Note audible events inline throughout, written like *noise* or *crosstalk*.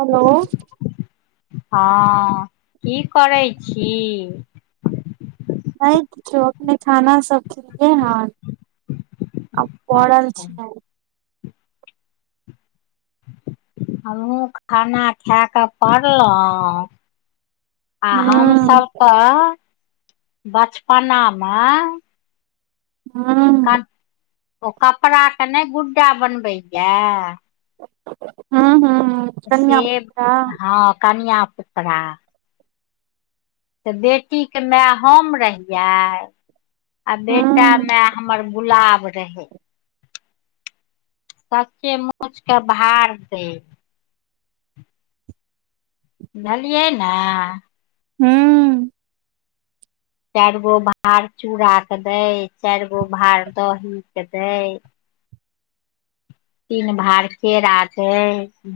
Hello हँ की करै छी नहि किछो अपने खाना सब खिलियै हन परल अच्छा छिए हमहूँ खाना खा कऽ पड़लहुँ आ हम हूं सभ के बचपना मे हँ क ओ कपड़ा के नहि गुड्डा बनबैया हँ हँ सेब हँ कनिआ पुतरा तऽ बेटी के माय हम रहियै आ बेटा हूं मैाय हमर गुलाब रहै सच्चे मुचके भार दे बुझलियै ने हू चारि गो भार चूड़ के दै चारि गो भार दही के दै तीन भार केरा छैे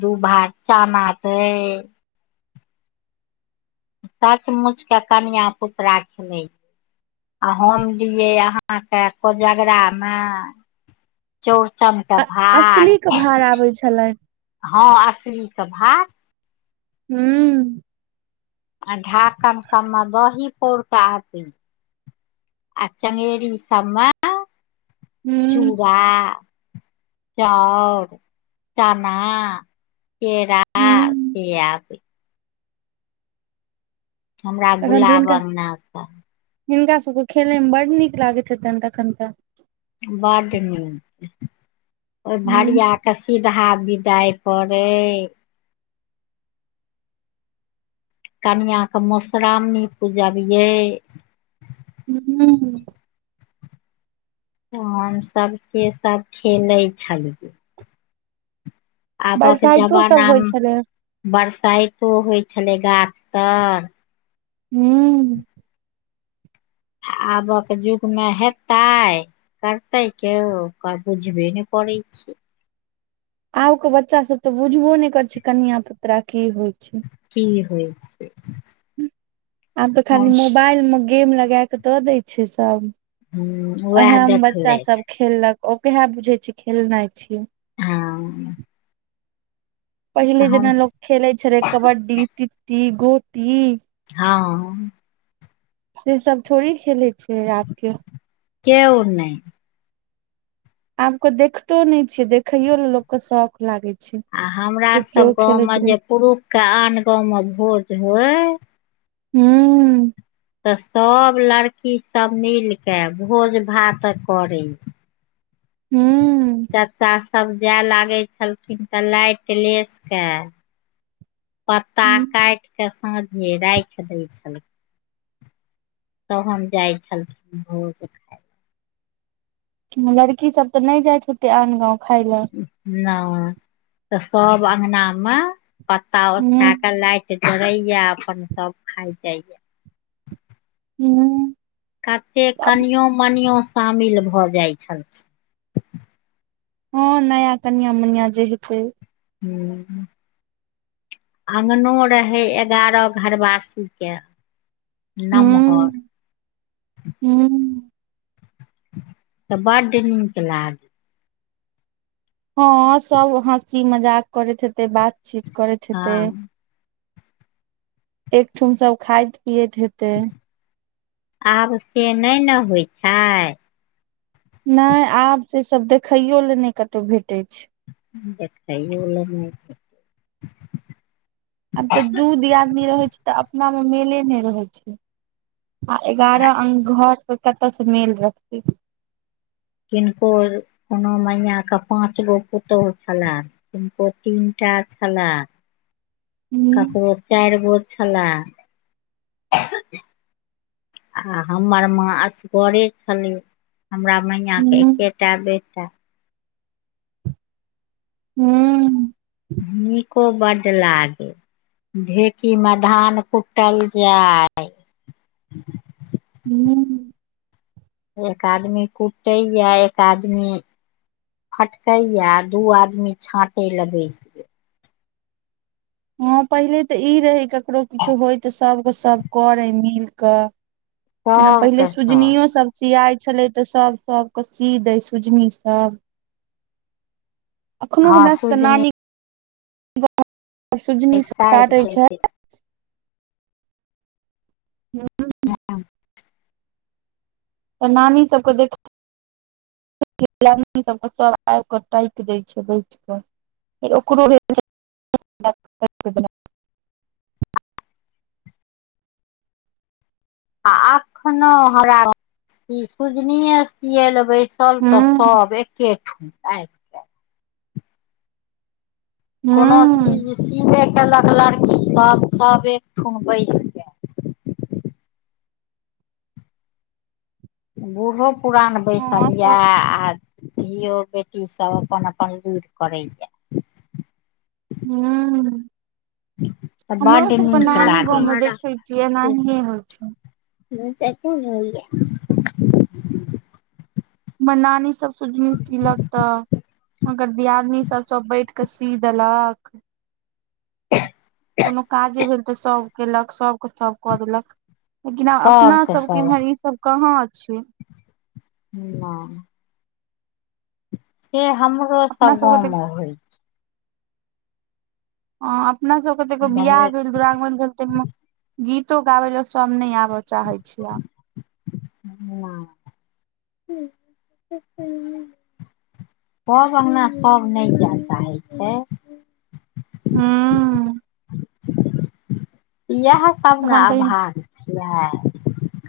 दू भार चना छैे सच मुच के कनिआ पुतरा छलै आ हम दिये अहा के कोजगरा मे चौरचन के भार असली के भार आबै छलनि हँ असली के भार हँ आ ढाकन सब मे दही पौर आथिन आ च्गेरी सब में हूं चूड़ा चाउर चाना केराा स हूं इहा हमरा तखन तऽ गुलाब हिनका अङ्गना से हिनका सबके खेलय मे बड नीक लागैत हेतनि तखन तऽ बड नीक ओ भारी हूं क सीधा बिदाइ पड़े कनिआँ के मधुश्राओमणी पूजबियै ह त हम सब से सब खेलै छलियै आबक बरसाइतो जमाना सब होइ छलै मे बरसाइतो होइ छले गाछ तर हूँ आबक युगमे हेतै करतै केयौ कार बुझबने पड़ै छै आब के बच्चा सब तऽ बुझबो ने कर छै कनिया पुतरा की होइ छै की होइ छै आब तऽ खाली हम मोबाइल मे गेम लगा कऽ दऽ दै छै सभ उएह उहे मे बच्चा देखलथि सब खेललक ओ केह बुझे छै खेलनाइ छीयै हँ पहिले तऽ हम जेना लोक खेले छले कबड्डी तिती गोटी हँ से सब थोड़े खेले छै आब के केओ नहि आब के देखतो न छियै देखयो ले लोक के शौख लागे छै आ हमरा जे सब केओ खेलैत गाँवमे रहे जे पुरुषके आन गाँवमे भोज होय हू तऽ सभ लड़की सब मिल क भोज भात करे हूँ चाचा सब जाय लागै छलखिन तऽ लाइट लेस कऽ *inaudible* पत्ता हूँ काट के साँझे राख देय छलखिन तहन जाइ छलखिन भोग लड़की सब तऽ नहि जायत होेते आन गाँंव खााय लए ना तऽ सब अंगना मे पत्ता ओछा हूँ के लाइट दड़ेया अपन सब खाय जाइया हूँ कतेक आब कनियों मनियों शामिल भऽ जाइत छल हँ नया कनिया मनिया जे हेतै हूँ अङ्गनो रहै एगारह घरवासीके नमहर हूँ हूँ तऽ बड्ड निक लागै हँ सब हँसी मजाक करैत हेते बातचीत करैत हँ हेते एकठम सब खायत पियैत हेतै आब से नहि ने होइत छै नहि आब से सब देखैयो लए नहि कतहु भेटै छै छ बल आब तऽ दू दियादनी रहै छै तऽ अपनामे मेले नहि रहैत छै आ एगारह अं घरसँ पर कतऽ से मेल रहतै किनको कोनो मैयके पाँच गो पुतोहु छलय ओ तीनटा छलय हूं ककरो चारि गो छलाह आ हमर माँ असगरे छली हमरा मैइयां के हूं एकेटा बेेटा हूँ नीको बड्ड लागे ढेकी मे धान कुटल जाय हूँ एक आदमी कुटैए एक आदमी फटकैया दू आदमी छाँटे ल बैस गेल हँ पहिले तऽ ई रहै ककरो किछो होय तऽ सभ के सभ करै मिल कऽ जेना सब पहिले के सुजनियो सब सिियााय छले ते सब सबके सी दे सुजनी सब अखनो हँ हमरा सब के सुजनी नानी सजनी साइड साटे के छै तऽ ह तऽ नानी सबके देख सबके स आब कऽ टाकि दै छै बैठ कऽ ओकर ब आ अखनो हमरा सुजनीे सिय ल बै बसल ते हूँ सब एकेठन आ कोनो चीज हूँ सीबे केलक लड़कीसभ सभ एकठन बैस बूढ़ो पुरान बैसल हँ सब यए आ धियो बेटी सब अपन अपन लीड़ करैय हू तऽ हमरो बड्ड सबके नीक नानी गाँव मे लागै देखै छियै एनाहिए होइ छैय। ह चेको नहि होैइया। हमर नानी सब सुजनी सिलक त ओकर दियादनी सब सब बैठके सी देलक। कोनो काजे भेल तऽ सभ केलक सभके सभ कऽ देलक। लेकिन आब अपना सबके इमहर ईसभ कहाँ छैय। ह से हमरो अपना सब सबके गाँव तऽ मे होइ ह अपना सबके त एगो छै बियाह दहेज भेल दुवरागमन भेल त गीतो गाबे ला सब नहि आबऽ चाहय छियै आब। हँ सब अङ्गना सब नहि जाय चाहै छैय। हू येएह सब ने तखन तऽ अभाव छियै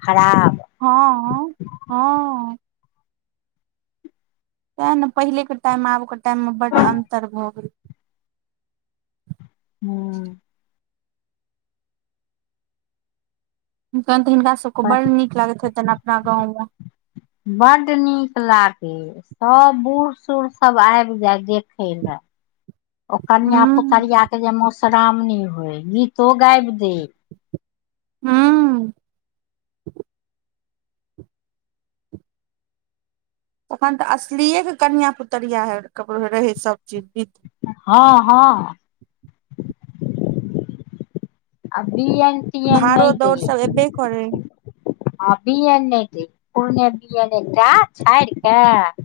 खराब। हँ हँ हँ तए ने पहिले के टाइम आब के टाइम मे बड अन्तर भऽ गेल। हूँ तहन तऽ हिनका सबके बड़ नीक लागैत हेतनि अपना गाँंव में। बड नीक लागे। सब बूढ़ सूढ़ सब आबि जाय देखे ला। ओ कनिआ हूं पुतरिआके जे मधुश्राावणी होय गीतो गाबि दय। हँ अखन तऽ असलीएके कनिया पुतरिया हैत ककरो रहै सभचीज जीत हँ हँ हँ हँ आब बी एन टी एन भाड़ो नहि दई दौड़ है। सब एबे करै आ बि एन नहि दै पूरने बि एन एकटा छाड़ि कऽ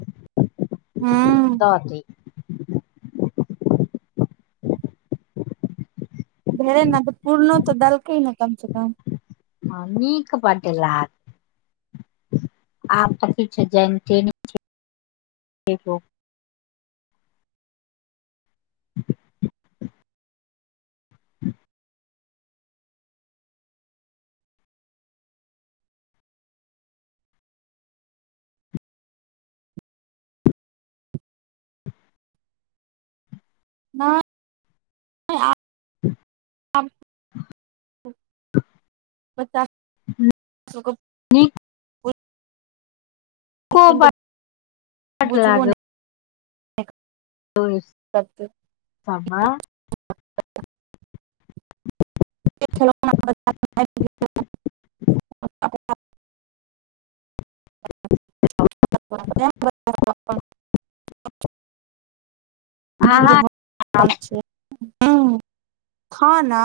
हूं द दी भेलै ने तऽ पूर्ण तऽ देलकै ने कम से कम। ह नीक बड़ ला आब तऽ किछु जानते नहि *inaudible* नहि *unintelligible* *unintelligible* नीक नीको *unintelligible* बड बुझबो नहि लागे करतै *unintelligible* *unintelligible* *unintelligible* अहाँ दूर *unintelligible* खाना।